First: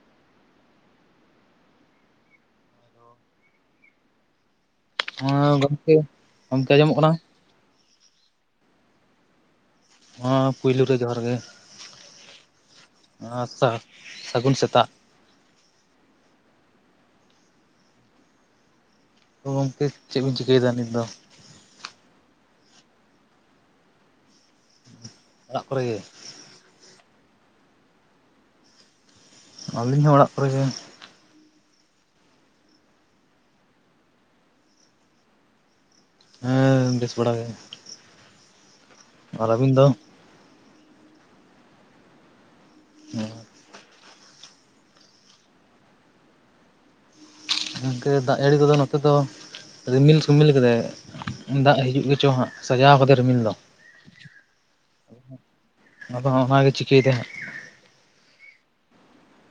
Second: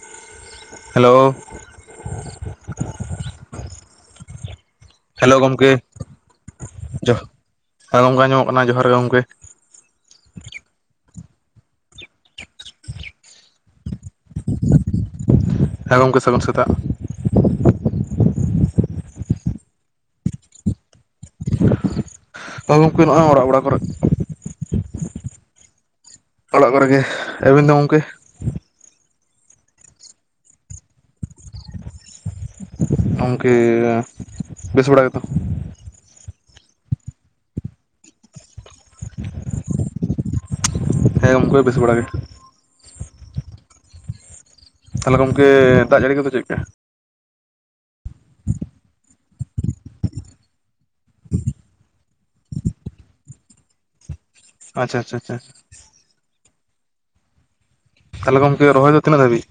[inaudible] Hello hello ᱜᱚᱢᱠᱮ ᱜᱚᱢᱠᱮ ᱟᱸᱡᱚᱢᱚᱜ ᱡ ᱠᱟᱱᱟ ᱦᱮᱸ ᱜᱚᱝᱠᱮ ᱟᱸᱡᱚᱢᱚᱜ ᱠᱟᱱᱟ ᱡᱚᱦᱟᱨ ᱜᱮ ᱜᱚᱝᱠᱮ ᱾ ᱦᱚᱸᱮ ᱯᱩᱭᱞᱩ ᱨᱮ ᱡᱚᱦᱟᱨ ᱜᱮ ᱟᱨ ᱥᱟᱹᱜᱩᱱ ᱥᱮᱛᱟᱜ ᱾ ᱦᱮᱸ ᱜᱚᱝᱠᱮ ᱥᱟᱹᱜᱩᱱ ᱥᱮᱛᱟᱜ ᱾ ᱛᱚ ᱜᱚᱝᱠᱮ ᱪᱮᱫ ᱵᱤᱱ ᱪᱤᱠᱟᱹᱭᱮᱫᱟ ᱱᱤᱛ ᱫᱚ? ᱦᱳᱭ ᱜᱚᱝᱠᱮ ᱱᱚᱼᱚᱭ ᱚᱲᱟᱜ ᱵᱟᱲᱟ ᱠᱚᱨᱮ ᱾ ᱚᱲᱟᱜ ᱠᱚᱨᱮ ᱜᱮ ᱚᱲᱟᱜ ᱠᱚᱨᱮ ᱜᱮ ᱟᱵᱮᱱ ᱫᱚ ᱜᱚᱝᱠᱮ? ᱟᱹᱞᱤᱧ ᱦᱚᱸ ᱚᱲᱟᱜ ᱠᱚᱨᱮ ᱾ ᱜᱚᱝᱠᱮ ᱵᱮᱥ ᱵᱟᱲᱟ ᱜᱮᱛᱚ? ᱦᱮᱸ ᱵᱮᱥ ᱵᱟᱲᱟ ᱜᱮ ᱾ ᱟᱨ ᱟᱵᱤᱱ ᱫᱚ? ᱦᱮᱸ ᱜᱚᱝᱠᱮ ᱵᱮᱥ ᱵᱟᱲᱟ ᱜᱮ ᱾ ᱦᱮᱸ ᱾ ᱛᱟᱦᱚᱞᱮ ᱜᱚᱝᱠᱮ ᱫᱟᱜ ᱡᱟᱹᱲᱤ ᱠᱚᱫᱚ ᱪᱮᱫ ᱞᱮᱠᱟ? ᱜᱚᱝᱠᱮ ᱫᱟᱜ ᱡᱟᱹᱲᱤ ᱠᱚᱫᱚ ᱱᱚᱛᱮ ᱫᱚ ᱨᱤᱢᱤᱞ ᱥᱤᱢᱤᱞ ᱟᱠᱟᱫᱟᱭ ᱫᱟᱜ ᱦᱤᱡᱩᱜ ᱜᱮ ᱪᱚᱭ ᱦᱟᱸᱜ ᱥᱟᱡᱟᱣ ᱟᱠᱟᱫᱟᱭ ᱨᱤᱢᱤᱞ ᱫᱚ ᱾ ᱟᱪᱪᱷᱟ ᱟᱪᱪᱷᱟ ᱟᱪᱪᱷᱟ [inaudible] ᱟᱫᱚ ᱚᱱᱟ ᱜᱮ ᱪᱤᱠᱟᱹᱭ ᱫᱟ ᱦᱟᱸᱜ ᱛᱟᱦᱚᱞᱮ ᱜᱚᱝᱠᱮ ᱨᱚᱭ ᱫᱚ ᱛᱤᱱᱟᱹᱜ ᱫᱷᱟᱹᱵᱤᱡ?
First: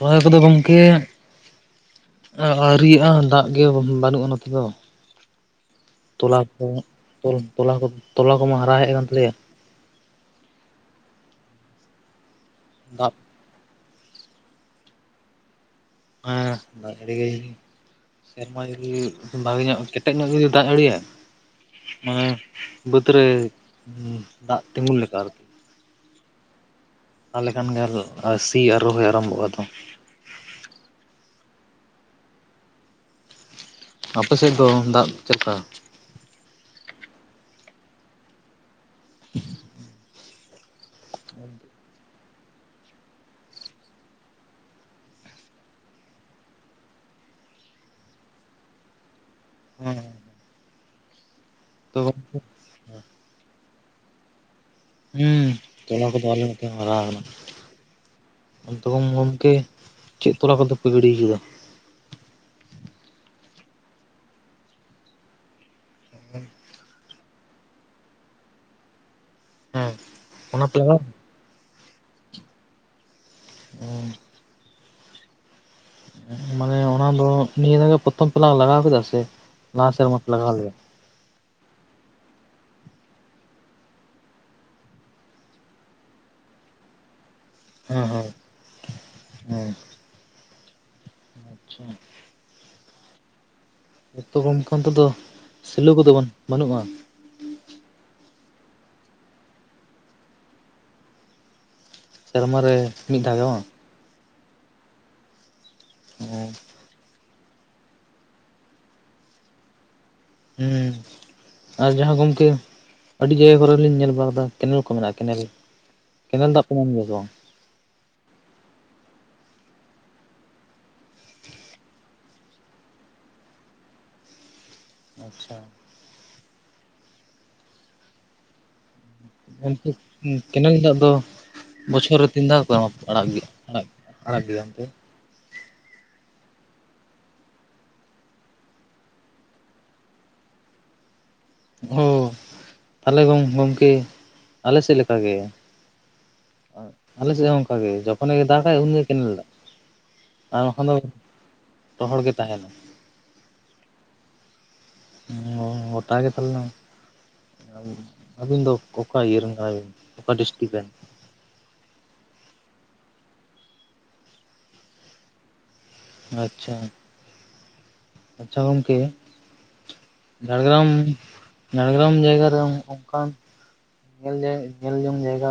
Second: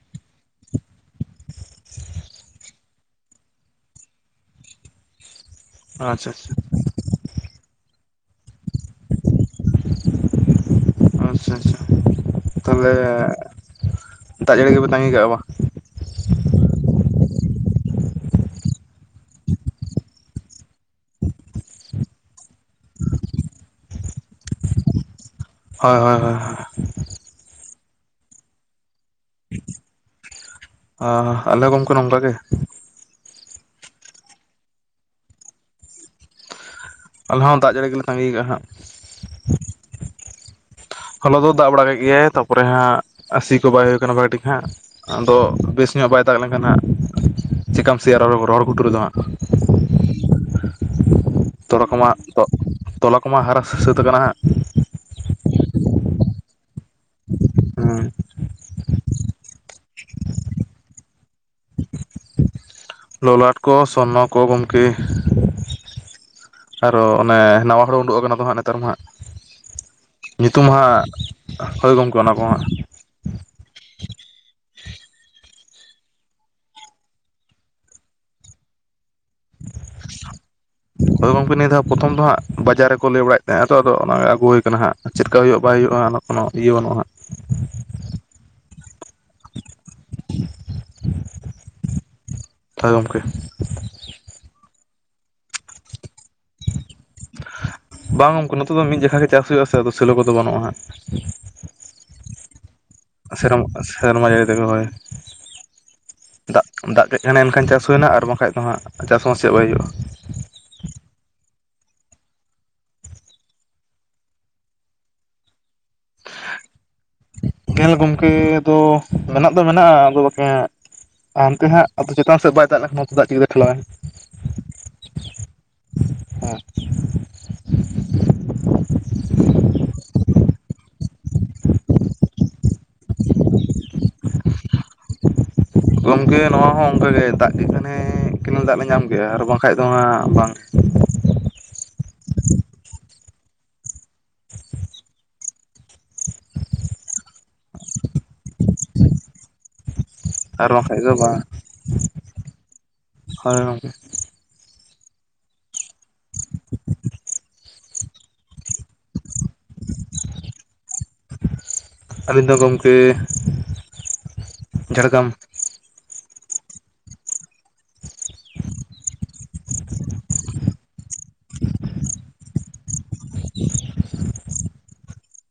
ᱨᱚᱦᱚᱭ ᱠᱚᱫᱚ ᱜᱚᱝᱠᱮ ᱟᱹᱣᱨᱤᱭᱼᱟ ᱫᱟᱜ ᱜᱮ ᱵᱟᱹᱱᱩᱜᱼᱟ ᱱᱚᱛᱮ ᱫᱚ ᱟᱪᱪᱷᱟ ᱛᱚᱞᱟ ᱟᱪᱪᱷᱟ ᱠᱚ ᱛᱚᱞ ᱛᱚᱞᱟ ᱠᱚᱢᱟ ᱦᱟᱨᱟ ᱦᱮᱡ ᱟᱠᱟᱱ ᱛᱟᱞᱮᱭᱟ ᱾ ᱟᱪᱪᱷᱟ ᱟᱪᱪᱷᱟ ᱛᱟᱞᱦᱮ ᱫᱟᱜ ᱫᱟᱜ ᱡᱟᱹᱲᱤ ᱜᱮᱯᱮ ᱛᱟᱺᱜᱤ ᱠᱟᱜᱼᱟ ᱵᱟᱝ? ᱦᱮᱸ ᱫᱟᱜ ᱡᱟᱹᱲᱤ ᱜᱮ ᱥᱮᱨᱢᱟ ᱡᱩᱫᱤ ᱵᱷᱟᱜᱤ ᱧᱚᱜ ᱠᱮᱴᱮᱡ ᱧᱚᱜ ᱡᱩᱫᱤ ᱫᱟᱜ ᱡᱟᱹᱲᱤᱭᱟ ᱢᱟᱱᱮ ᱵᱟᱹᱫᱽ ᱨᱮ ᱫᱟᱜ ᱛᱤᱸᱜᱩᱱ ᱞᱮᱠᱟ ᱟᱨᱠᱤ ᱾ ᱦᱳᱭ ᱦᱳᱭ ᱦᱳᱭ ᱾ ᱛᱟᱦᱚᱞᱮ ᱠᱷᱟᱱ ᱜᱮ ᱥᱤ ᱟᱨ ᱨᱚᱦᱚᱭ ᱟᱨᱟᱢᱵᱷᱚᱜᱼᱟ ᱛᱚ ᱾ ᱚ ᱟᱞᱮ ᱜᱚᱝᱠᱮ ᱱᱚᱝᱠᱟ ᱜᱮ ᱾ ᱟᱯᱮ ᱥᱮᱫ ᱫᱚ ᱫᱟᱜ ᱪᱮᱞᱮᱠᱟ? ᱟᱞᱮ ᱦᱚᱸ ᱫᱟᱜ ᱡᱟᱹᱲᱤ ᱜᱮᱞᱮ ᱛᱟᱸᱜᱤ ᱟᱠᱟᱜ ᱦᱟᱜ [inaudible] ᱦᱚᱞᱟ ᱫᱚ ᱫᱟᱜ ᱵᱟᱲᱟ ᱠᱮ ᱜᱮᱭᱟᱭ ᱛᱟᱯᱚᱨᱮ ᱦᱟᱸᱜ ᱥᱤ ᱠᱚ ᱵᱟᱭ ᱦᱩᱭ ᱟᱠᱟᱱᱟ ᱵᱷᱟᱹᱜᱤ ᱴᱷᱤᱠ ᱦᱟᱸᱜ ᱾ ᱟᱫᱚ ᱵᱮᱥ ᱧᱚᱜ ᱵᱟᱭ ᱫᱟᱜᱼᱟᱜ ᱞᱮᱱ ᱠᱷᱟᱱ ᱦᱟᱸᱜ ᱪᱤᱠᱟᱹᱢ ᱥᱮᱭᱟ ᱨᱚᱦᱚᱲ ᱨᱚᱦᱚᱲ ᱜᱷᱩᱴᱩ ᱨᱮ ᱫᱚ ᱦᱟᱸᱜ ᱦᱮᱸ᱾ ᱛᱚᱞᱟ ᱠᱚᱢᱟ ᱛᱚ ᱛᱚᱞᱟ ᱠᱚᱢᱟ ᱦᱟᱨᱟ ᱥᱟᱹᱛ ᱠᱟᱱᱟ ᱦᱟᱸᱜ ᱦᱩᱸ ᱛᱚᱞᱟ ᱠᱚᱫᱚ ᱟᱞᱮ ᱢᱤᱫᱛᱮ ᱦᱟᱨᱟ ᱟᱠᱟᱱᱟ ᱦᱮᱸ ᱾ ᱟᱫᱚ ᱜᱚᱝᱠᱮ ᱪᱮᱫ ᱛᱚᱞᱟ ᱠᱚᱫᱚ ᱯᱮ ᱜᱤᱲᱤ ᱠᱟᱫᱟ? ᱞᱚᱞᱟᱴ ᱠᱚ ᱥᱚᱨᱱᱚ ᱠᱚ ᱜᱚᱝᱠᱮ ᱾ [unintelligible] ᱚ ᱚᱱᱮ ᱱᱟᱣᱟ ᱦᱩᱲᱩ ᱩᱰᱩᱠ ᱟᱠᱟᱱᱟ ᱫᱚ ᱦᱟᱸᱜ ᱱᱮᱛᱟᱨ ᱢᱟ ᱦᱟᱸᱜ ᱦᱮᱸ ᱚᱱᱟ ᱧᱩᱛᱩᱢ ᱯᱮ ᱞᱟᱜᱟᱣ ᱦᱟᱸᱜ ᱦᱚᱭ ᱜᱚᱢᱠᱮ ᱚᱱᱟ ᱠᱚᱦᱟᱜ ᱩᱸ ᱢᱟᱱᱮ ᱚᱱᱟ ᱫᱚ ᱱᱤᱭᱟᱹ ᱫᱷᱟᱣ ᱜᱮ ᱯᱚᱛᱷᱚᱢ ᱯᱮ ᱞᱟᱜᱟᱣ ᱠᱮᱫᱟ ᱥᱮ ᱞᱟᱦᱟ ᱥᱮᱨᱢᱟ ᱯᱮ ᱞᱟᱜᱟᱣ ᱞᱮᱜᱟ ᱦᱳᱭ ᱜᱚᱝᱠᱮ ᱱᱤᱭᱟᱹ ᱫᱷᱟ ᱯᱚᱛᱷᱚᱢ ᱫᱚ ᱦᱟᱸᱜ ᱵᱟᱡᱟᱨ ᱨᱮᱠᱚ ᱞᱟᱹᱭ ᱵᱟᱲᱟᱭᱮᱫ ᱛᱟᱦᱮᱸᱼᱟ ᱛᱚ ᱟᱫᱚ ᱚᱱᱟ ᱟᱜᱩ ᱦᱚᱹᱭ ᱟᱠᱟᱱᱟ ᱪᱮᱫᱠᱟ ᱦᱩᱭᱩᱜᱼᱟ ᱵᱟᱭ ᱦᱩᱭᱩᱜᱼᱟ ᱚᱱᱟ ᱠᱳᱱᱳ ᱤᱭᱟᱹ ᱵᱟᱹᱱᱩᱜᱼᱟ ᱦᱟᱸᱜ ᱦᱮᱸ ᱦᱮᱸ ᱦᱮᱸ ᱟᱪᱪᱷᱟ ᱦᱳᱭ ᱜᱚᱝᱠᱮ ᱮᱛᱳ ᱜᱚᱝᱠᱮ ᱚᱱᱛᱮ ᱫᱚ ᱥᱮᱞᱳ ᱠᱚᱫᱚ ᱵᱟᱱ ᱵᱟᱹᱱᱩᱜᱼᱟ ᱵᱟᱝ ᱜᱚᱝᱠᱮ ᱱᱚᱛᱮ ᱫᱚ ᱢᱤᱫ ᱡᱟᱠᱷᱟ ᱜᱮ ᱪᱟᱥ ᱦᱩᱭᱩᱜ ᱟᱥᱮ ᱟᱫᱚ ᱥᱮᱞᱚ ᱠᱚᱫᱚ ᱵᱟᱹᱱᱩᱜᱼᱟ ᱦᱟᱸᱜ ᱥᱮᱨᱢᱟ ᱨᱮ ᱢᱤᱫ ᱫᱷᱟᱣ ᱜᱮ ᱵᱟᱝ? ᱥᱮᱨᱢᱟ ᱥᱮᱨᱢᱟ ᱡᱟᱹᱲᱤ ᱛᱮᱜᱮ ᱦᱳᱭ ᱫᱟᱜ ᱫᱟᱜ ᱠᱮᱜ ᱠᱷᱟᱱᱮ ᱮᱱᱠᱷᱟᱱ ᱪᱟᱥ ᱦᱩᱭᱮᱱᱟ ᱟᱨ ᱵᱟᱠᱷᱟᱡ ᱫᱚ ᱦᱟᱸᱜ ᱪᱟᱥ ᱵᱟᱭ ᱪᱮᱫ ᱵᱟᱭ ᱦᱩᱭᱩᱜᱼᱟ ᱦᱩᱸ ᱟᱨ ᱡᱟᱦᱟᱸ ᱜᱚᱢᱠᱮ ᱟᱹᱰᱤ ᱡᱟᱭᱜᱟ ᱠᱚᱨᱮ ᱞᱤᱧ ᱧᱮᱞ ᱵᱟᱲᱟ ᱟᱠᱟᱱᱟ ᱠᱮᱱᱮᱞ ᱠᱚ ᱢᱮᱱᱟᱜᱼᱟ ᱠᱮᱱᱮᱞ ᱠᱮᱱᱮᱠ ᱫᱟᱜ ᱯᱮ ᱧᱟᱢ ᱜᱮᱭᱟ ᱥᱮ ᱵᱟᱝ ᱜᱮᱞ ᱜᱚᱝᱠᱮ ᱫᱚ ᱢᱮᱱᱟᱜ ᱫᱚ ᱢᱮᱱᱟᱜᱼᱟ ᱟᱫᱚ ᱵᱟᱠᱷᱟᱡ ᱦᱟᱸᱜ ᱦᱟᱱᱛᱮ ᱦᱟᱸᱜ ᱟᱫᱚ ᱪᱮᱛᱟᱱ ᱥᱮᱫ ᱵᱟᱭ ᱫᱟᱜ ᱞᱮᱠᱷᱟᱱ ᱱᱚᱛᱮ ᱫᱟᱜ ᱪᱤᱠᱟᱹᱛᱮᱭ ᱴᱷᱮᱞᱟᱣᱟᱭ ᱟᱪᱪᱷᱟ ᱦᱮᱸ ᱜᱚᱝᱠᱮ ᱠᱮᱱᱮᱞ ᱫᱟᱜ ᱫᱚ ᱵᱚᱪᱷᱚᱨ ᱨᱮ ᱛᱤᱱ ᱫᱷᱟᱣ ᱠᱚ ᱮᱢᱟ, ᱟᱲᱟᱜᱽ ᱜᱮᱭᱟ, ᱟᱲᱟᱜᱽ ᱜᱮᱭᱟ, ᱟᱲᱟᱜᱽ ᱜᱮᱭᱟ ᱜᱚᱝᱠᱮ ᱜᱚᱝᱠᱮ ᱱᱚᱣᱟ ᱦᱚᱸ ᱚᱝᱠᱟᱜ ᱜᱮ ᱫᱟᱜ ᱠᱮᱫ ᱠᱷᱟᱱᱮ ᱠᱮᱱᱮᱞ ᱫᱟᱜ ᱞᱮ ᱧᱟᱢ ᱠᱮᱫᱼᱟ ᱟᱨ ᱵᱟᱝᱠᱷᱟᱱ ᱫᱚ ᱦᱟᱸᱜ ᱵᱟᱝ ᱚ ᱛᱟᱦᱞᱮ ᱜᱚᱝᱠᱮ ᱟᱞᱮ ᱥᱮᱫ ᱞᱮᱠᱟ ᱜᱮ ᱟᱞᱮ ᱥᱮᱡ ᱦᱚᱸ ᱚᱱᱠᱟ ᱜᱮ ᱡᱚᱠᱷᱚᱱ ᱜᱮ ᱫᱟᱜᱟᱭ ᱩᱱᱤᱜᱮ ᱠᱮᱱᱮᱞ ᱫᱟᱜ ᱟᱨ ᱵᱟᱠᱷᱟᱱ ᱫᱚ ᱨᱚᱦᱚᱲ ᱜᱮ ᱛᱟᱦᱮᱱᱟ ᱦᱚᱭ ᱜᱚᱢᱠᱮ ᱚ ᱜᱚᱴᱟᱜ ᱜᱮ ᱛᱟᱞᱦᱮ ᱟᱹᱵᱤᱱ ᱫᱚ ᱚᱠᱟ ᱤᱭ ᱨᱮᱱ ᱠᱟᱱᱟᱵᱤᱱ ᱚᱠᱟ ᱰᱤᱥᱴᱤᱠ ᱨᱮᱱ ᱟᱹᱞᱤᱧ ᱫᱚ ᱜᱚᱢᱠᱮ ᱡᱷᱟᱲᱜᱨᱟᱢ ᱟᱪᱷᱟ ᱟᱪᱪᱷᱟ ᱜᱚᱢᱠᱮ ᱡᱷᱟᱲᱜᱨᱟᱢ ᱡᱷᱟᱲᱜᱨᱟᱢ ᱡᱟᱭᱜᱟ ᱫᱚ ᱚᱝᱠᱟᱱ ᱧᱮᱞ [unintelligible] ᱧᱮᱞ ᱡᱚᱝ ᱡᱟᱭᱜᱟ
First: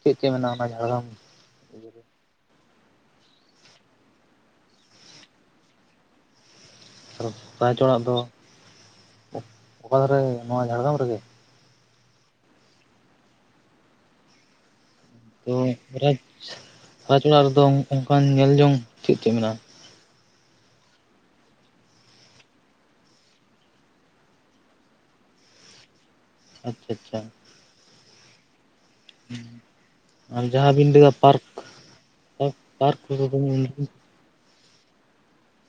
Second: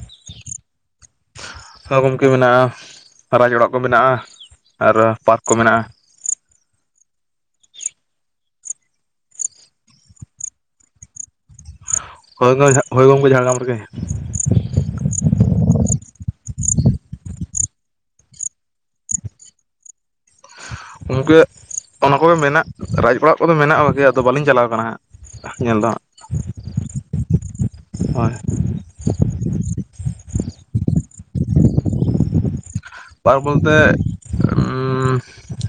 ᱪᱮᱫ ᱪᱮᱫ ᱢᱮᱱᱟᱜᱼᱟ ᱚᱱᱟ ᱡᱷᱟᱲᱜᱨᱟᱢ [unintelligible] ᱜᱚᱢᱠᱮ ᱢᱮᱱᱟᱜᱼᱟ, ᱨᱟᱡᱽ ᱚᱲᱟᱜ ᱠᱚ ᱢᱮᱱᱟᱜᱼᱟ ᱟᱨ ᱯᱟᱨᱠ ᱠᱚ ᱢᱮᱱᱟᱜᱼᱟ ᱨᱟᱪᱴᱡᱽ ᱚᱲᱟᱜ ᱫᱚ ᱚᱠᱟ ᱫᱷᱟᱨᱮ ᱱᱚᱣᱟ ᱡᱷᱟᱲᱜᱨᱟᱢ ᱨᱮᱜᱮ ᱦᱳᱭ ᱜᱚᱢᱠᱮ, ᱦᱳᱭ ᱜᱚᱝᱠᱮ ᱡᱷᱟᱲᱜᱨᱟᱢ ᱨᱮᱜᱮ ᱟᱫᱚ ᱨᱟᱡᱽ, ᱨᱟᱡᱽ ᱚᱲᱟᱜ ᱨᱮᱫᱚ ᱚᱝᱠᱟᱱ ᱧᱮᱞ ᱡᱚᱝ ᱪᱮᱫ ᱪᱮᱫ ᱢᱮᱱᱟᱜᱼᱟ ᱜᱚᱢᱠᱮ ᱚᱱᱟ ᱠᱚᱜᱮ ᱢᱮᱱᱟᱜ ᱨᱟᱡᱽ ᱚᱲᱟᱜ ᱠᱚᱫᱚ ᱢᱮᱱᱟᱜᱼᱟ ᱜᱚᱢᱠᱮ ᱟᱫᱚ ᱵᱟᱹᱞᱤᱧ ᱪᱟᱞᱟᱣ ᱠᱟᱱᱟ ᱦᱟᱸᱜ ᱧᱮᱞ ᱫᱚ ᱦᱟᱸᱜ ᱟᱪᱪᱷᱟ ᱟᱪᱪᱷᱟ ᱦᱚᱭ ᱟᱨ ᱡᱟᱦᱟᱸ ᱵᱤᱱ ᱞᱟᱹᱭᱫᱟ ᱯᱟᱨᱠ ᱯᱟᱨᱠ ᱵᱚᱞᱛᱮ ᱩᱸᱻ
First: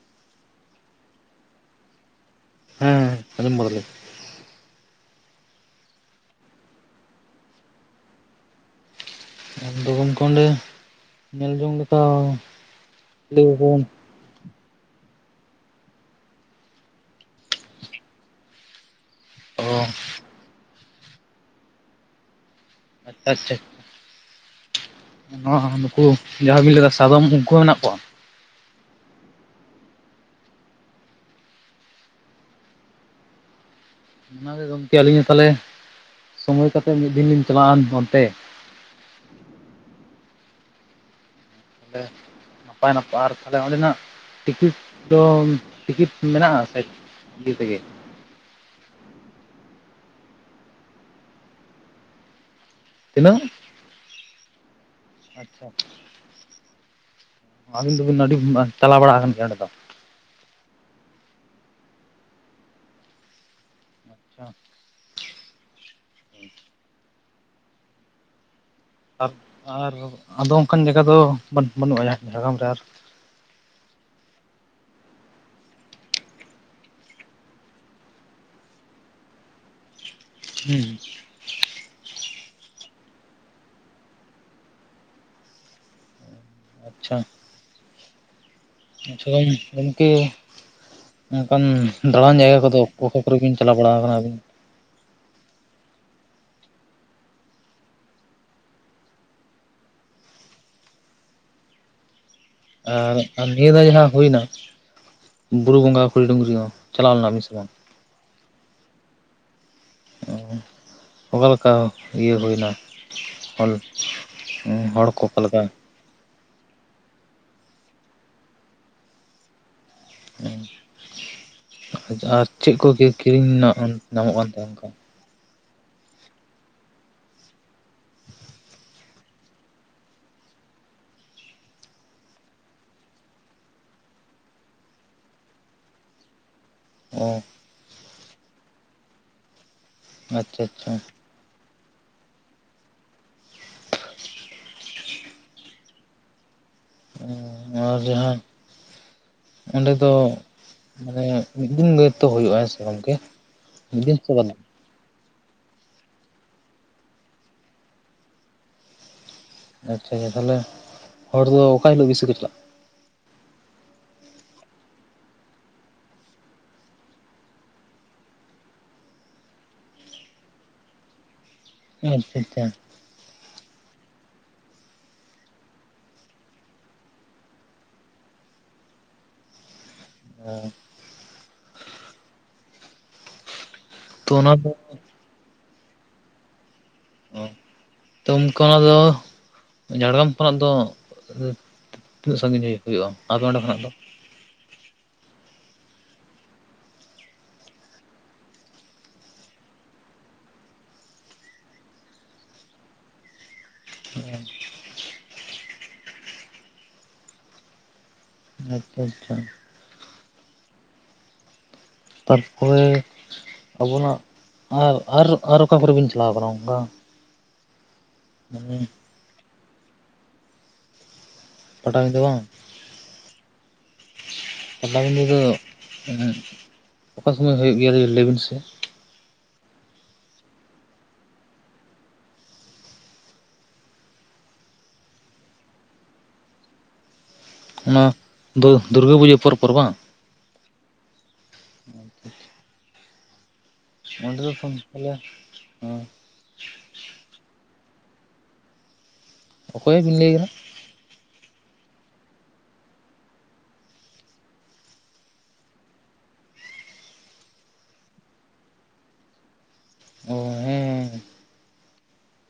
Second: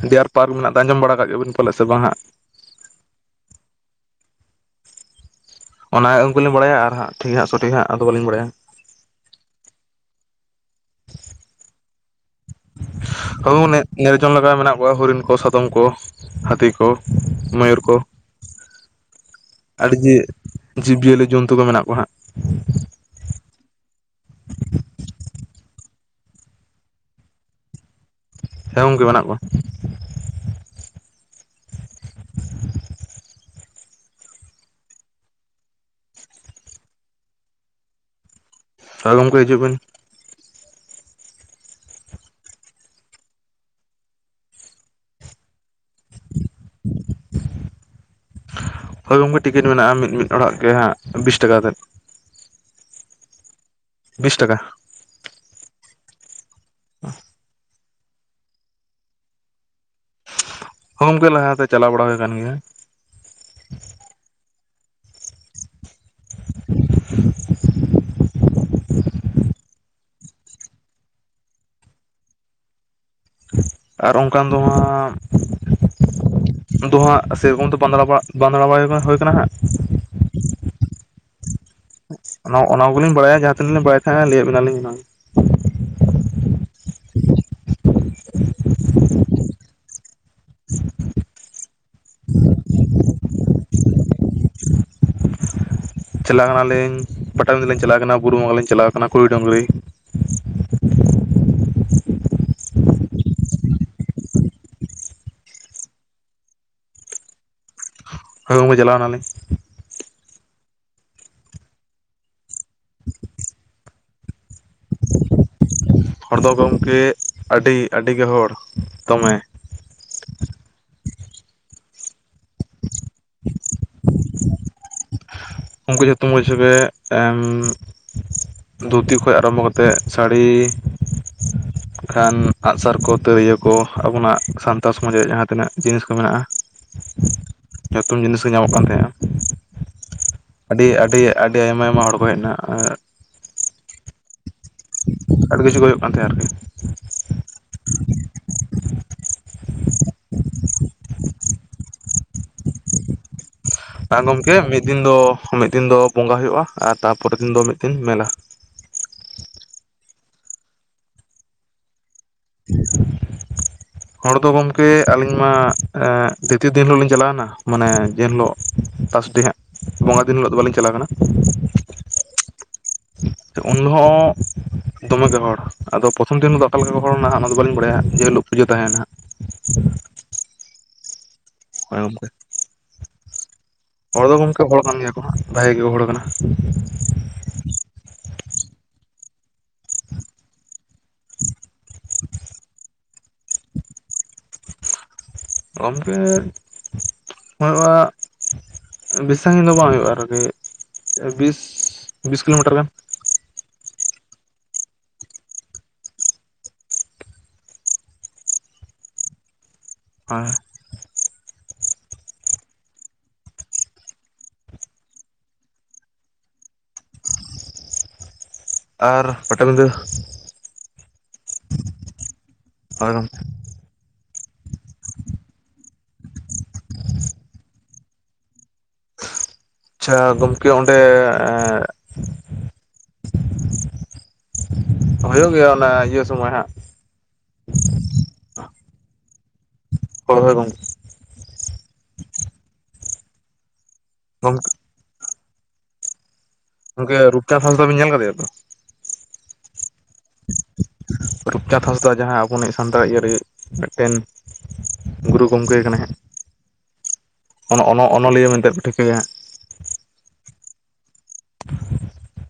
ᱰᱤᱭᱟᱨ ᱯᱟᱨᱠ ᱢᱮᱱᱟᱜ ᱫᱚ ᱟᱸᱡᱚᱢ ᱵᱟᱲᱟ ᱠᱟᱜ ᱜᱮᱵᱤᱱ ᱯᱟᱞᱮᱫ ᱥᱮ ᱵᱟᱝ ᱦᱟᱸᱜ ᱦᱮᱸ ᱟᱡᱚᱢ ᱵᱟᱲᱟ ᱞᱤᱧ ᱚᱱᱟ [unintelligible] ᱵᱟᱲᱟᱭᱟ ᱟᱨ ᱦᱟᱸᱜ ᱴᱷᱤᱠ ᱦᱟᱸᱜ ᱥᱚᱴᱷᱤᱠ ᱦᱟᱸᱜ ᱟᱫᱚ ᱵᱟᱞᱤᱧ ᱵᱟᱲᱟᱭᱟ ᱟᱫᱚ ᱜᱚᱢᱠᱮ ᱚᱸᱰᱮ ᱧᱮᱞ ᱡᱚᱝ ᱞᱮᱠᱟ ᱞᱟᱹᱭ ᱟᱠᱚ ᱦᱚᱱᱮ ᱧᱮᱞ ᱡᱚᱱ ᱞᱮᱠᱟ ᱢᱮᱱᱟᱜ ᱠᱚᱣᱟ ᱦᱚᱨᱤᱱ ᱠᱚ ᱥᱟᱫᱚᱢ ᱠᱚ ᱦᱟᱹᱛᱤ ᱠᱚ ᱢᱚᱭᱩᱨ ᱠᱚ ᱚ ᱟᱹᱰᱤ ᱡᱮ ᱡᱤᱵᱽᱼᱡᱤᱭᱟᱹᱞᱤ ᱡᱚᱱᱛᱩ ᱠᱚ ᱢᱮᱱᱟᱜ ᱠᱚᱣᱟ ᱦᱟᱸᱜ [unintelligible] ᱱᱚᱣᱟ ᱱᱩᱠᱩ ᱡᱟᱦᱟᱸ ᱵᱤᱱ ᱞᱟᱹᱭᱟ ᱫᱟ ᱥᱟᱫᱚᱢ ᱠᱩ ᱦᱚᱸ ᱢᱮᱱᱟᱜ ᱠᱚᱣᱟ ᱦᱮᱸ ᱜᱚᱢᱠᱮ ᱢᱮᱱᱟᱜ ᱠᱚᱣᱟ [inaudible] ᱚᱱᱟᱜᱮ ᱜᱚᱢᱠᱮ ᱟᱹᱞᱤᱧ ᱫᱚ ᱛᱟᱦᱚᱞᱮ ᱥᱚᱢᱚᱭ ᱠᱟᱛᱮ ᱢᱤᱫ ᱫᱤᱱ ᱞᱤᱧ ᱪᱟᱞᱟᱜᱼᱟ ᱚᱱᱛᱮ ᱦᱚᱭ ᱜᱚᱢᱠᱮ ᱦᱤᱡᱩᱜ ᱵᱤᱱ ᱛᱟᱦ ᱱᱟᱯᱟᱭ ᱱᱟᱯᱟᱭ ᱟᱨ ᱛᱟᱦᱚᱞᱮ ᱚᱸᱰᱮᱱᱟᱜ ᱴᱤᱠᱤᱴ ᱫᱚ ᱴᱤᱠᱤᱴ ᱢᱮᱱᱟᱜᱼᱟ ᱥᱮ ᱤᱭᱟᱹ ᱛᱮᱜᱮ ᱦᱳᱭ ᱜᱚᱝᱠᱮ ᱴᱤᱠᱤᱴ ᱢᱮᱱᱟᱜᱼᱟ ᱢᱤᱫᱼᱢᱤᱫ ᱦᱚᱲᱟᱜ ᱜᱮ ᱦᱟᱸᱜ ᱵᱤᱥ ᱴᱟᱠᱟ ᱠᱟᱛᱮᱫ ᱛᱤᱱᱟᱹᱜ ᱵᱤᱥ ᱴᱟᱠᱟ ᱟᱪᱪᱷᱟ [inaudible] ᱟᱹᱵᱤᱱ ᱫᱚᱵᱤᱱ ᱟᱹᱰᱤ ᱪᱟᱞᱟᱣ ᱵᱟᱲᱟ ᱟᱠᱟᱱ ᱜᱮᱭᱟ ᱚᱸᱰᱮ ᱫᱚ ᱦᱚᱸ ᱜᱚᱢᱠᱮ ᱞᱟᱦᱟᱛᱮ ᱪᱟᱞᱟᱣ ᱵᱟᱲᱟ ᱦᱩᱭ ᱟᱠᱟᱱ ᱜᱮᱭᱟ ᱟᱪᱪᱷᱟ ᱟᱨ ᱟᱫᱚ ᱚᱱᱠᱟᱱ ᱡᱟᱭᱜᱟ ᱫᱚ ᱵᱟᱹᱱᱩᱜᱼᱟ ᱡᱷᱟᱲᱜᱽᱨᱟᱢ ᱨᱮ ᱟᱨ ᱟᱨ ᱚᱱᱠᱟᱱ ᱫᱚ ᱦᱟᱸᱻ ᱫᱚ ᱦᱟᱸᱜ ᱥᱮᱭᱨᱚᱠᱚᱢ ᱫᱚ ᱯᱟᱸ ᱵᱟᱸᱫᱽᱲᱟ ᱵᱟᱲ ᱦᱩᱭ ᱠᱟᱱᱟ ᱦᱟᱸᱜ ᱦᱩᱸ ᱚᱱᱟ ᱠᱚᱞᱤᱧ ᱵᱟᱰᱟᱭᱟ ᱡᱟᱦᱟᱸ ᱛᱤᱱᱟᱹᱜ ᱞᱤᱧ ᱵᱟᱰᱟᱭ ᱛᱟᱦᱮᱸ ᱞᱟᱹᱭᱟᱫ ᱵᱮᱤᱱᱟ ᱞᱤᱧᱝ ᱟᱪᱷᱟ ᱟᱚᱝ ᱜᱚᱢᱠᱮ ᱚᱱᱠᱟᱱ ᱫᱟᱬᱟᱱ ᱡᱟᱭᱜᱟ ᱠᱚᱫᱚ ᱚᱠᱟ ᱠᱚᱨᱮᱵᱤᱱ ᱪᱟᱞᱟᱣ ᱵᱟᱲᱟ ᱟᱠᱟᱱᱟᱵ? ᱪᱟᱞᱟᱣ ᱠᱟᱱᱟᱞᱤᱧ ᱯᱟᱴᱟᱵᱤᱸᱫᱤᱟᱹᱤᱧ ᱪᱟᱞᱟᱣ ᱠᱟᱱᱟ ᱵᱩᱨᱩ ᱵᱚᱸ ᱞᱤᱧ ᱪᱟᱞᱟᱣ ᱠᱟᱱᱟ ᱠᱩᱲᱤ ᱰᱩᱝᱨᱤ ᱟᱨ ᱱᱤᱭᱟᱹ ᱫᱷᱟᱣ ᱡᱟᱦᱟᱸ ᱦᱩᱭᱱᱟ ᱵᱩᱨᱩ ᱵᱚᱸᱜᱟ ᱯᱩᱸᱰ ᱰᱩᱝᱨᱤ ᱦᱚᱸ ᱪᱟᱞᱟᱣ ᱞᱮᱱᱟ ᱵᱮᱱ ᱥᱮ ᱵᱟᱝ ᱦᱚᱭ ᱜᱚᱢᱠᱮ ᱪᱟᱞᱟᱣ ᱣᱮᱱᱟᱞᱤᱧ ᱚ ᱚᱠᱟᱞᱮᱠᱟ ᱤᱭᱟᱹ ᱦᱩᱭᱱᱟ ᱚᱞ ᱦᱚᱲᱠᱚ ᱚᱠᱟ ᱞᱮᱠᱟ ᱦᱚᱲ ᱫᱚ ᱜᱚᱢᱠᱮ ᱟᱹᱰᱤ ᱟᱹᱰᱤ ᱜᱮ ᱦᱚᱲ ᱫᱚᱢᱮ ᱦᱮᱸ ᱟᱨ ᱪᱮᱫ ᱠᱚᱜ ᱠᱤᱨᱤᱧ ᱨᱮᱱᱟᱜ ᱧᱟᱢᱚᱜ ᱠᱟᱱ ᱛᱟᱦᱮᱸ ᱚᱱᱠᱟ? ᱩᱱᱠᱩ ᱡᱚᱛᱚ ᱢᱩᱡᱟᱹᱣ ᱮᱢ ᱫᱷᱩᱛᱤ ᱠᱷᱚᱱ ᱟᱨᱟᱢᱵᱚ ᱠᱟᱛᱮ ᱥᱟᱹᱲᱤ ᱠᱷᱟᱱ ᱟᱜᱼᱥᱟᱨ ᱠᱚ ᱛᱤᱨᱭᱟᱹ ᱠᱚ ᱟᱵᱚᱱᱟᱜ ᱥᱟᱱᱛᱟᱲ ᱥᱚᱢᱟᱡᱽ ᱨᱮᱭᱟᱜ ᱡᱟᱦᱟᱸ ᱛᱤᱱᱟᱹᱜ ᱡᱤᱱᱤᱥ ᱠᱚ ᱢᱮᱱᱟᱜᱼᱟ ᱚ ᱱᱩᱛᱩᱱ ᱡᱤᱱᱤᱥ ᱠᱚ ᱧᱟᱢᱚᱜ ᱠᱟᱱ ᱛᱟᱦᱮᱸᱜᱼᱟ ᱟᱪᱷᱟ ᱟᱹᱰᱤ ᱟᱹᱰᱤ ᱟᱹᱰᱤ ᱟᱭᱢᱟ ᱟᱭᱢᱟ ᱦᱚᱲ ᱠᱚ ᱦᱮᱡ ᱮᱱᱟ [inaudible] ᱟᱹᱰᱤ ᱠᱤᱪᱷᱩ ᱜᱮ ᱦᱩᱭᱩᱜ ᱠᱟᱱ ᱛᱟᱸᱦᱮᱫ ᱟᱨᱠᱤ ᱟᱨ ᱡᱟᱦᱟᱸ ᱚᱸᱰᱮ ᱫᱚ ᱢᱟᱱᱮ ᱢᱤᱫ ᱫᱤᱱ ᱜᱮ ᱛᱚᱳᱭᱳᱜᱼᱟ ᱜᱚᱢᱠᱮ ᱢᱤᱫ ᱢᱤᱫ ᱫᱤᱱ ᱫᱚ ᱢᱤᱫ ᱫᱤᱱ ᱫᱚ ᱵᱚᱸᱜᱟ ᱦᱩᱭᱩᱜᱼᱟ ᱟᱨ ᱛᱟᱨᱯᱚᱨᱮᱨ ᱫᱤᱱ ᱫᱚ ᱢᱤᱫ ᱫᱤᱱ ᱢᱮᱞᱟ ᱟᱪᱷᱟᱭᱟ ᱛᱟᱦᱚᱞᱮ ᱦᱚᱲ ᱫᱚ ᱚᱠᱟ ᱦᱤᱞᱚᱜ ᱵᱮᱥᱤ ᱠᱚ ᱪᱟᱞᱟᱜ? [unintelligible] ᱦᱚᱲ ᱫᱚ ᱜᱚᱢᱠᱮ ᱟᱹᱞᱤᱧ ᱢᱟ ᱫᱤᱛᱤᱭᱚ ᱫᱤᱱ ᱦᱤᱞᱳᱜ ᱞᱤᱧ ᱪᱟᱞᱟᱣᱱᱟ ᱢᱟᱱᱮ ᱡᱮ ᱦᱤᱞᱚᱜ ᱛᱟᱥᱰᱤ ᱦᱟᱸᱜ ᱵᱚᱸᱜᱟ ᱫᱤᱱ ᱦᱤᱞᱳᱜ ᱫᱚ ᱵᱟᱹᱞᱤᱧ ᱪᱟᱞᱟᱣ ᱠᱟᱱᱟ ᱟᱪᱪᱷᱟ ᱟᱪᱪᱷᱟ [unintelligible] [inaudible] ᱩᱱᱦᱜ ᱫᱚᱢᱮᱜᱮ ᱵᱮᱵᱚᱦᱟᱨᱚᱜᱼᱟ ᱟᱫᱚ ᱯᱨᱚᱛᱷᱚᱢ ᱫᱤᱱ ᱫᱚ ᱚᱠᱟᱞᱮ ᱞᱮᱠᱟ ᱠᱚ ᱵᱚᱞᱚᱱᱟ ᱦᱟᱸᱜ ᱚᱱᱟ ᱫᱚ ᱵᱟᱞᱤᱧ ᱵᱟᱲᱟᱭᱟ ᱡᱮᱦᱤᱞᱳᱜ ᱯᱩᱡᱟᱹ ᱛᱟᱦᱮᱱᱟᱦᱟᱜ ᱦ [unintelligible] ᱦᱳᱭ ᱜᱚᱢᱠᱮ ᱦᱚᱲ ᱛᱚ ᱫᱚ ᱚᱱᱟ ᱜᱚᱢᱠᱮ ᱦᱚᱲ ᱠᱟᱱ ᱜᱮᱭᱟ ᱠᱚ ᱦᱟᱸᱜ ᱵᱷᱟᱜᱮ ᱜᱮ ᱦᱚᱲ ᱠᱟᱱᱟ [inaudible] ᱚᱱᱠᱟ ᱫᱚ ᱡᱷᱟᱲᱜᱨᱟᱢ ᱠᱷᱚᱱᱟᱜ ᱫᱚ ᱛᱤᱱᱟᱹᱜ ᱥᱟᱺᱜᱤᱧ ᱦᱩᱭᱩᱜᱼᱟ ᱟᱯᱮ ᱚᱸᱰᱮ ᱠᱷᱚᱱᱟᱜ ᱫᱚ ᱜᱚᱢᱠᱮ [unintelligible] ᱵᱮᱥ ᱥᱟᱺᱜᱤᱧ ᱫᱚ ᱵᱟᱝ ᱦᱩᱭᱩᱜᱼᱟ ᱟᱨᱠᱤ ᱵᱤᱥ ᱵᱤᱥ ᱠᱤᱞᱳᱢᱤᱴᱟᱨ ᱜᱟᱱ [inaudible] ᱟᱪᱪᱷᱟ ᱟᱪᱪᱷᱟ [unintelligible] ᱛᱟᱨᱯᱚᱨᱮ ᱟᱵᱚᱱᱟᱜ ᱟᱨ ᱟᱨ ᱟᱨ ᱚᱠᱟ ᱠᱚᱨᱮᱵᱤᱱ ᱪᱟᱞᱟᱣ ᱠᱟᱱᱟ ᱚᱱᱠᱟ ᱦᱮᱸ ᱟᱨ ᱯᱟᱴᱟᱵᱤᱸᱫᱟᱹ ᱯᱟᱴᱟᱵᱤᱸᱫᱟᱹ ᱵᱟᱝ ᱦᱳᱭ ᱜᱚᱢᱠᱮ ᱯᱟᱴᱟᱵᱤᱸᱫᱟᱹ ᱫᱚ ᱮᱸ ᱚᱠᱟ ᱥᱚᱢᱚᱭ ᱦᱩᱭᱩᱜ ᱜᱮᱭᱟ ᱞᱟᱹᱭ ᱵᱤᱱ ᱥᱮ ᱟᱪᱷᱟ ᱜᱚᱝᱠᱮ ᱚᱱᱰᱮ ᱦᱩᱭᱩᱜ ᱜᱮᱭᱟ ᱚᱱᱟ ᱤᱭᱟᱹ ᱥᱚᱢᱚᱭ ᱦᱟᱸᱜ ᱚᱱᱟ ᱫᱚ ᱫᱩᱨᱜᱟᱹ ᱯᱩᱡᱟᱹ ᱯᱚᱨ ᱯᱚᱨ ᱵᱟᱝ [unintelligible] ᱦᱚᱭ ᱜᱚᱢᱠᱮ [inaudible] ᱚᱸᱰᱮ ᱫᱚ ᱜᱚᱢᱠᱮ ᱯᱷᱚᱱ [unintelligible] ᱛᱟᱦᱚᱞᱮ ᱜᱚᱝᱠᱮ ᱨᱩᱯᱪᱟᱸᱫᱽ ᱦᱟᱸᱥᱫᱟ ᱵᱮᱱ ᱧᱮᱞ ᱟᱠᱟᱫᱮᱭᱟ ᱛᱚ ᱚᱠᱚᱭᱮᱵᱤᱱ ᱞᱟᱹᱭᱮᱫᱟ ᱨᱩᱯᱪᱟᱸᱫᱽ ᱦᱟᱸᱥᱫᱟ ᱡᱟᱦᱟᱸ ᱟᱵᱚᱱᱤᱡ ᱥᱟᱱᱛᱟᱲ ᱤᱭᱟᱹ ᱢᱤᱫᱴᱮᱱ ᱜᱩᱨᱩ ᱜᱚᱢᱠᱮ ᱠᱟᱱᱟᱭ ᱦᱟᱸᱜ -ᱚᱱᱚ-ᱚᱱᱚ ᱚᱱᱚᱞᱤᱭᱟᱹ ᱢᱮᱱᱛᱮ ᱯᱮ ᱴᱷᱤᱠᱟᱹᱭᱟ ᱚ ᱦᱮᱸᱦᱮᱸ ᱦᱮᱸ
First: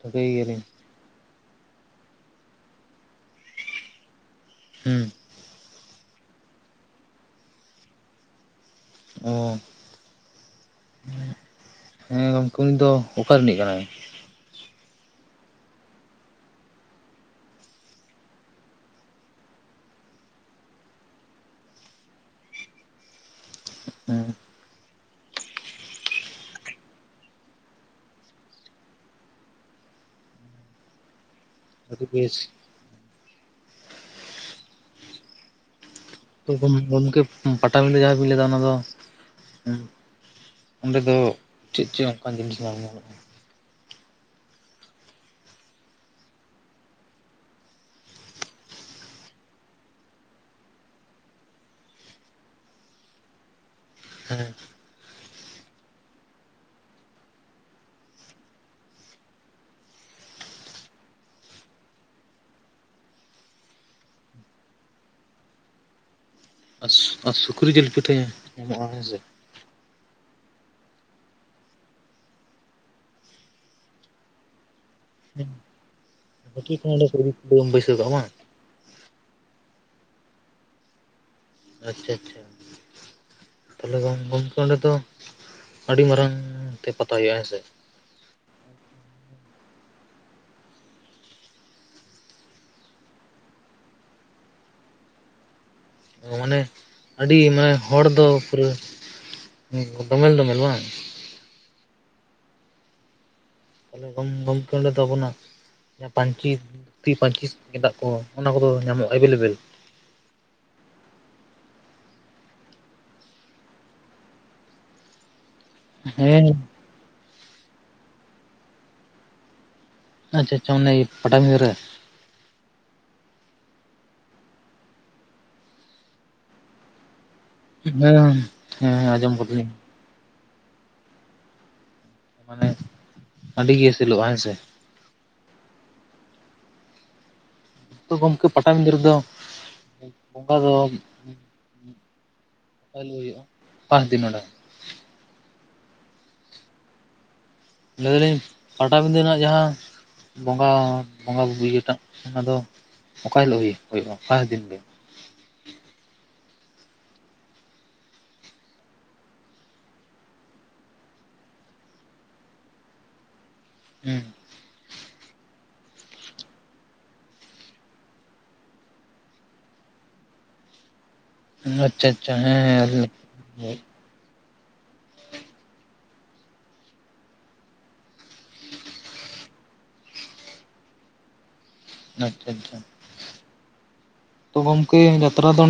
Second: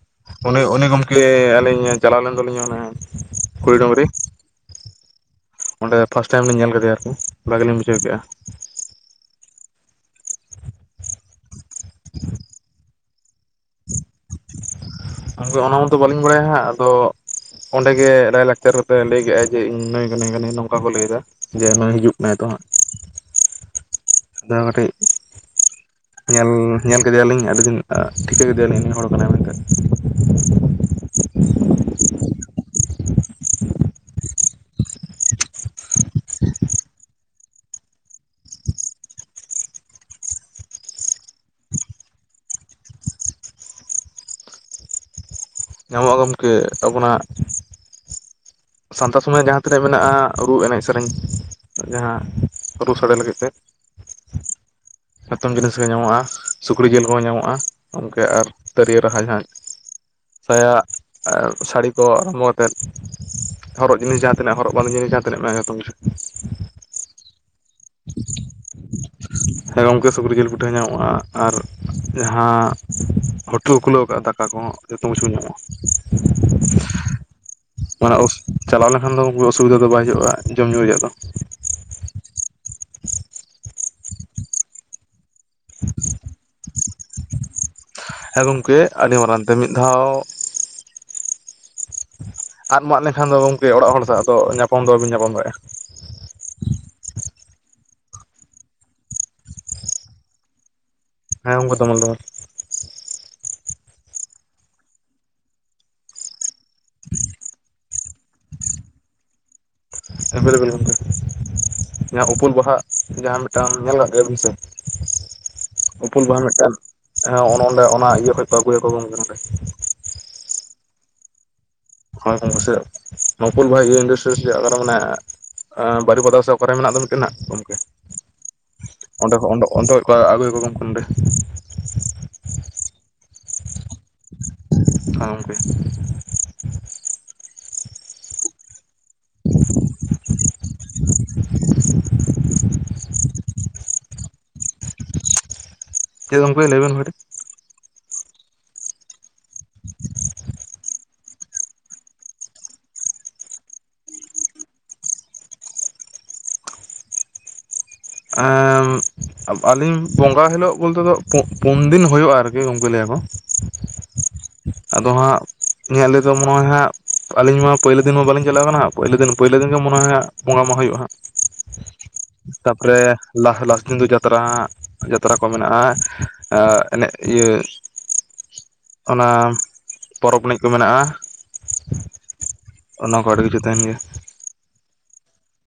ᱴᱷᱟᱹᱣᱠᱟᱹᱭ -ᱚᱱᱮ ᱜᱮᱭᱟᱞᱤᱧ ᱚᱱᱮ ᱜᱚ- ᱞᱤ ᱟᱹᱞᱤᱧ ᱪᱟᱞᱟᱣ ᱞᱮᱱ ᱫᱚᱞᱤᱧ ᱚᱱᱮ ᱠᱩᱲᱤ ᱰᱩᱝᱨᱤ ᱦᱩᱸ ᱚᱸᱰᱮ ᱯᱷᱟᱥ ᱴᱟᱭᱤᱢ ᱞᱤᱧ ᱧᱮᱞ ᱠᱮᱫᱮᱭᱟ ᱟᱨᱠᱤ ᱵᱷᱟᱜᱤ ᱞᱤᱧ ᱵᱩᱡᱷᱟᱹᱣ ᱠᱮᱫᱼᱟ [unintelligible] ᱦᱮᱸ ᱜᱚᱝᱠᱮ ᱩᱱᱤ ᱫᱚ ᱚᱠᱟ ᱨᱤᱱᱤᱡ ᱠᱟᱱᱟᱭ [inaudible] ᱜᱚᱢᱠᱮ ᱚᱱᱟ ᱢᱟᱛᱚ ᱵᱟᱹᱞᱤᱧ ᱵᱟᱲᱟᱭᱟ ᱦᱟᱸᱜ ᱟᱫᱚ ᱚᱸᱰᱮᱜᱮ ᱞᱟᱭᱞᱟᱠᱪᱟᱨ ᱠᱟᱛᱮᱜ ᱞᱟᱹᱭ ᱠᱮᱜᱟᱭ ᱡᱮ ᱤᱧ ᱱᱩᱭ ᱠᱟᱹᱱᱟᱧ ᱱᱚᱝᱠᱟ ᱷᱚ ᱞᱟᱹᱭ ᱮᱫᱟ ᱡᱮ ᱱᱩᱭ ᱦᱤᱡᱩᱜ ᱠᱟᱱᱟᱭ ᱛᱚ ᱦᱟᱸᱜ [inaudible] ᱦᱮᱸ ᱫ ᱠᱟᱹᱴᱤᱡ ᱧᱮᱞ ᱧᱮᱞ ᱠᱮᱫᱮᱭᱟ ᱟᱞᱤᱧ ᱟᱹᱰᱤ ᱫᱤᱱ ᱴᱷᱤᱠᱟᱹ ᱠᱮᱫᱮᱭᱟᱞᱤᱧ ᱦᱚᱲ ᱠᱟᱱᱟᱭ ᱢᱮᱱᱛᱮ [inaudible] ᱟᱹᱰᱤ ᱵᱮᱥ ᱜᱚᱢᱠᱮ ᱯᱟᱴᱟᱵᱤᱱᱫᱟᱹ ᱡᱟᱦᱟᱸ ᱵᱤᱱ ᱞᱟᱹᱭᱟ ᱚᱱᱟ ᱫᱚ ᱚᱸᱰᱮ ᱫᱚ ᱪᱮᱫ ᱪᱚᱸ ᱚᱱᱠᱟᱱ ᱡᱤᱱᱤᱥ ᱧᱟᱢ ᱧᱟᱢᱚᱜᱼᱟ ᱧᱟᱢᱚᱜᱼᱟ ᱜᱚᱢᱠᱮ ᱟᱵᱚᱱᱟᱜ ᱥᱟᱱᱛᱟᱲ ᱥᱚᱢᱚᱭ ᱡᱟᱦᱟᱸ ᱛᱤᱱᱟᱹᱜ ᱢᱮᱱᱟᱜᱼᱟ ᱨᱩ ᱮᱱᱮᱡ ᱥᱮᱨᱮᱧ ᱡᱟᱦᱟᱸ ᱨᱩ ᱥᱟᱰᱮ ᱞᱟᱹᱜᱤᱫ ᱛᱮ ᱦᱮᱸ ᱢᱚᱛᱚᱢ ᱡᱤᱱᱤᱥ ᱜᱮ ᱧᱟᱢᱚᱜᱼᱟ ᱥᱩᱠᱨᱤ ᱡᱤᱞ ᱦᱚᱸ ᱧᱟᱢᱚᱜᱼᱟ ᱜᱚᱢᱠᱮ ᱟᱨ ᱛᱤᱨᱭᱟᱹ ᱨᱟᱦᱟ ᱡᱟᱦᱟᱸᱜ ᱥᱟᱭᱟ ᱥᱟᱹᱲᱤ ᱠᱚ ᱟᱨᱟᱢᱵᱷᱚ ᱠᱟᱛᱮᱫ ᱦᱚᱨᱚᱜ ᱡᱤᱱᱤᱥ ᱡᱟᱦᱟᱸ ᱛᱤᱱᱟᱹᱜ ᱦᱚᱨᱚᱜ ᱵᱟᱸᱫᱮ ᱡᱤᱱᱤᱥ ᱡᱟᱦᱟᱸ ᱛᱱᱟᱹᱜ ᱢᱮᱱᱟᱜᱼᱟ ᱡᱚᱛᱚ ᱠᱤᱪᱷᱩ ᱟᱥ ᱟᱥ ᱥᱩᱠᱨᱤ ᱡᱤᱞ ᱯᱤᱴᱷᱟᱹ ᱮᱢᱚᱜᱼᱟ ᱦᱮᱸᱥᱮ ᱦᱮᱸ ᱜᱚᱢᱠᱮ ᱥᱩᱠᱨᱤ ᱡᱤᱞ ᱯᱤᱴᱷᱟᱹ ᱧᱟᱢᱚᱜᱼᱟ ᱟᱨ ᱡᱟᱦᱟᱸ ᱦᱚᱴᱩ ᱠᱷᱩᱞᱟᱹᱣ ᱟᱠᱟᱫ ᱫᱟᱠᱟ ᱠᱚᱦᱚᱸ ᱡᱚᱛᱚ ᱠᱤᱪᱷᱩ ᱦᱮᱸ ᱧᱟᱢᱚᱜᱼᱟ ᱦᱳᱴᱮᱞ ᱠᱚ ᱚᱸᱰᱮ ᱠᱚ ᱵᱟᱹᱭᱥᱟᱹᱣ ᱠᱟᱜᱼᱟ ᱚᱱᱟ ᱵᱟᱝ ᱚᱥ ᱪᱟᱞᱟᱣ ᱞᱮᱠᱷᱟᱱ ᱫᱚ ᱩᱱᱟᱜ ᱚᱥᱩᱵᱤᱫᱷᱟ ᱫᱚ ᱵᱟᱭ ᱦᱩᱭᱩᱜᱼᱟ ᱡᱚᱢ ᱧᱩ ᱨᱮᱭᱟᱜ ᱫᱚ ᱟᱪᱪᱷᱟ ᱛᱟᱦᱚᱞᱮ ᱜᱚᱢᱠᱮ ᱚᱸᱰᱮ ᱫᱚ ᱟᱹᱰᱤ ᱢᱟᱨᱟᱝ ᱛᱮ ᱯᱟᱛᱟ ᱦᱩᱭᱩᱜᱼᱟ ᱦᱮᱸᱥᱮ ᱦᱮᱸ ᱜᱚᱢᱠᱮ ᱟᱹᱰᱤ ᱢᱟᱨᱟᱝ ᱛᱮ ᱢᱤᱫ ᱫᱷᱟᱣ ᱟᱫ ᱢᱟᱜ ᱞᱮᱠᱷᱟᱱ ᱫᱚ ᱜᱚᱝᱠᱮ ᱚᱲᱟᱜ ᱦᱚᱲ ᱥᱟᱶᱫᱚ ᱧᱟᱯᱟᱢ ᱫᱚ ᱵᱟᱹᱧ ᱧᱟᱯᱟᱢ ᱫᱟᱲᱮᱭᱟᱜᱼᱟ᱾ ᱢᱟᱱᱮ ᱟᱹᱰᱤ ᱢᱟᱱᱮ ᱦᱚᱲ ᱫᱚ ᱯᱩᱨᱟᱹ ᱰᱳᱢᱮᱞ ᱰᱳᱢᱮᱞ ᱵᱟᱝ ᱦᱮᱸ ᱜᱚᱝᱠᱮ ᱫᱚᱢᱟᱞ ᱫᱚᱢᱟᱞ ᱛᱟᱦᱮ ᱜᱚᱢᱠᱮ ᱚᱸᱰᱮ ᱫᱚ ᱟᱵᱚᱱᱟᱜ ᱡᱟᱦᱟᱸ ᱯᱟᱹᱧᱪᱤ ᱫᱷᱩᱛᱤ ᱯᱟᱹᱧᱪᱤ ᱜᱮᱫᱟᱜ ᱠᱚ ᱚᱱᱟ ᱠᱚᱫᱚ ᱧᱟᱢᱚᱜᱼᱟ ᱮᱵᱮᱞᱮᱵᱮᱞ᱾ ᱮᱵᱮᱞ ᱮᱵᱮᱞ ᱜᱚᱢᱠᱮ ᱡᱟᱦᱟᱸ ᱩᱯᱟᱹᱞ ᱵᱟᱦᱟ ᱡᱟᱦᱟᱸ ᱢᱤᱫᱴᱟᱝ ᱧᱮᱞ ᱠᱟᱜ ᱜᱮᱭᱟ ᱵᱤᱱ ᱥᱮ ᱩᱯᱩᱞ ᱵᱟᱦᱟ ᱦᱮᱸ ᱢᱤᱫᱴᱟᱝ ᱚᱱᱮ ᱚᱸᱰᱮ ᱚᱱᱟ ᱤᱭᱟᱹ ᱠᱷᱚ ᱠᱚ ᱟᱹᱜᱩᱭᱟᱠᱚ ᱜᱚᱢᱠᱮ ᱱᱚᱸᱰᱮ ᱟᱪᱪᱷᱟ ᱟᱪᱪᱷᱟ ᱚᱱᱮ ᱯᱟᱴᱟ ᱵᱤᱫᱟᱹ ᱨᱮ ᱦᱳᱭ ᱜᱚᱝᱠᱮ ᱥᱮ ᱱᱚᱯᱩᱞ ᱵᱷᱟᱭ ᱤᱱᱰᱟᱥᱴᱨᱤ ᱪᱮ ᱚᱠᱟᱨᱮ ᱢᱮᱱᱟᱜ ᱟ ᱵᱟᱨᱤᱯᱟᱫᱟ ᱥᱮ ᱚᱠᱟᱨᱮ ᱢᱮᱱᱟᱜ ᱫᱚ ᱢᱤᱫᱴᱮᱱ ᱦᱟᱜ ᱦᱮᱸ ᱦᱮᱸ ᱟᱸᱡᱚᱢ ᱠᱟᱫᱟᱞᱤᱧ ᱟᱹᱜᱩᱭ ᱟᱠᱚ ᱜᱚᱢᱠᱮ ᱢᱟᱱᱮ ᱟᱹᱰᱤ ᱜᱮᱥᱮᱞᱚᱜᱼᱟ ᱦᱮᱸ ᱥᱮ ᱟᱨ ᱜᱚᱢᱠᱮ ᱜᱚᱢᱠᱮ ᱯᱟᱴᱟᱵᱤᱫᱟᱹ ᱨᱮᱫᱚ ᱚᱱᱠᱟ ᱫᱚ ᱟᱹᱞᱩ ᱦᱩᱭᱩᱜᱼᱟ ᱯᱟᱸᱪ ᱫᱤᱱ ᱚᱸᱰᱮ ᱪᱮᱫ ᱜᱚᱢᱠᱮ ᱞᱟᱹᱭᱵᱮᱱ ᱠᱟᱹᱴᱤᱡ ᱞᱟᱹᱭ ᱫᱟᱞᱤᱧ ᱯᱟᱴᱟᱵᱤᱫᱟᱹ ᱨᱮᱱᱟᱜ ᱡᱟᱦᱟᱸ ᱵᱚᱸᱜᱟ ᱵᱚᱸᱜᱟ ᱤᱭᱟᱹᱴᱟᱜ ᱚᱱᱟᱫᱚ ᱚᱠᱟ ᱦᱤᱞᱳᱜ ᱦᱩᱭᱩᱜᱼᱟ ᱚᱠᱟ ᱯᱟᱥ ᱫᱤᱱ ᱜᱮ ᱮᱻ ᱟᱹᱞᱤᱧ ᱵᱚᱸᱜᱟ ᱦᱤᱞᱳᱜ ᱵᱚᱞᱛᱮ ᱫᱚ ᱯᱩᱱ ᱫᱤᱱ ᱦᱩᱭᱩᱜᱼᱟ᱾ ᱟᱨᱠᱤ ᱜᱚᱢᱠᱮ ᱞᱟᱹᱭᱟᱠᱚ ᱦᱩᱸ ᱟᱫᱚ ᱦᱟᱸᱜ ᱤᱧᱟᱹᱜ ᱞᱟᱹᱭ ᱫᱚ ᱢᱚᱱᱮ ᱦᱟᱸᱜ ᱟᱞᱤᱧ ᱢᱟ ᱯᱳᱭᱞᱳ ᱫᱤᱱ ᱢᱚᱱᱮ ᱦᱟᱜ ᱟᱹᱞᱤᱧ ᱢᱟ ᱯᱩᱤᱞᱩ ᱫᱤᱱ ᱵᱟᱞᱤᱧ ᱪᱟᱞᱟᱣ ᱠᱟᱱᱟ ᱯᱟᱭᱞᱟ ᱫᱤᱱ ᱯᱳᱭᱞᱳ ᱫᱤᱱ ᱜᱮ ᱢᱚᱱᱮ ᱦᱟᱜ ᱵᱚᱸᱜᱟ ᱢᱟᱦᱟ ᱦᱩᱭᱩᱜᱼᱟ ᱦᱟᱸᱜ ᱟᱪᱪᱷᱟ ᱟᱪᱪᱷᱟ ᱛᱟᱯᱚᱨᱮ ᱦᱮᱸ ᱞᱟᱥ ᱞᱟᱥ ᱫᱤᱱ ᱫᱚ ᱡᱟᱛᱨᱟ ᱡᱟᱛᱨᱟ ᱠᱚ ᱢᱮᱱᱟᱜᱼᱟᱱᱮᱡ ᱤᱭᱟᱹ ᱚᱱᱟ ᱯᱚᱨᱚᱵᱽ ᱮᱱᱮᱡ ᱠᱚ ᱢᱮᱱᱟᱜᱼᱟ᱾ ᱟᱪᱪᱷᱟ ᱟᱪᱪᱷᱟ ᱚᱱᱟ ᱠᱚ ᱟᱹᱰᱤ ᱠᱤᱪᱷᱩ ᱛᱟᱦᱮᱱ ᱜᱮᱭᱟ ᱛᱚ ᱜᱚᱝᱠᱮ ᱡᱟᱛᱨᱟ ᱫᱚ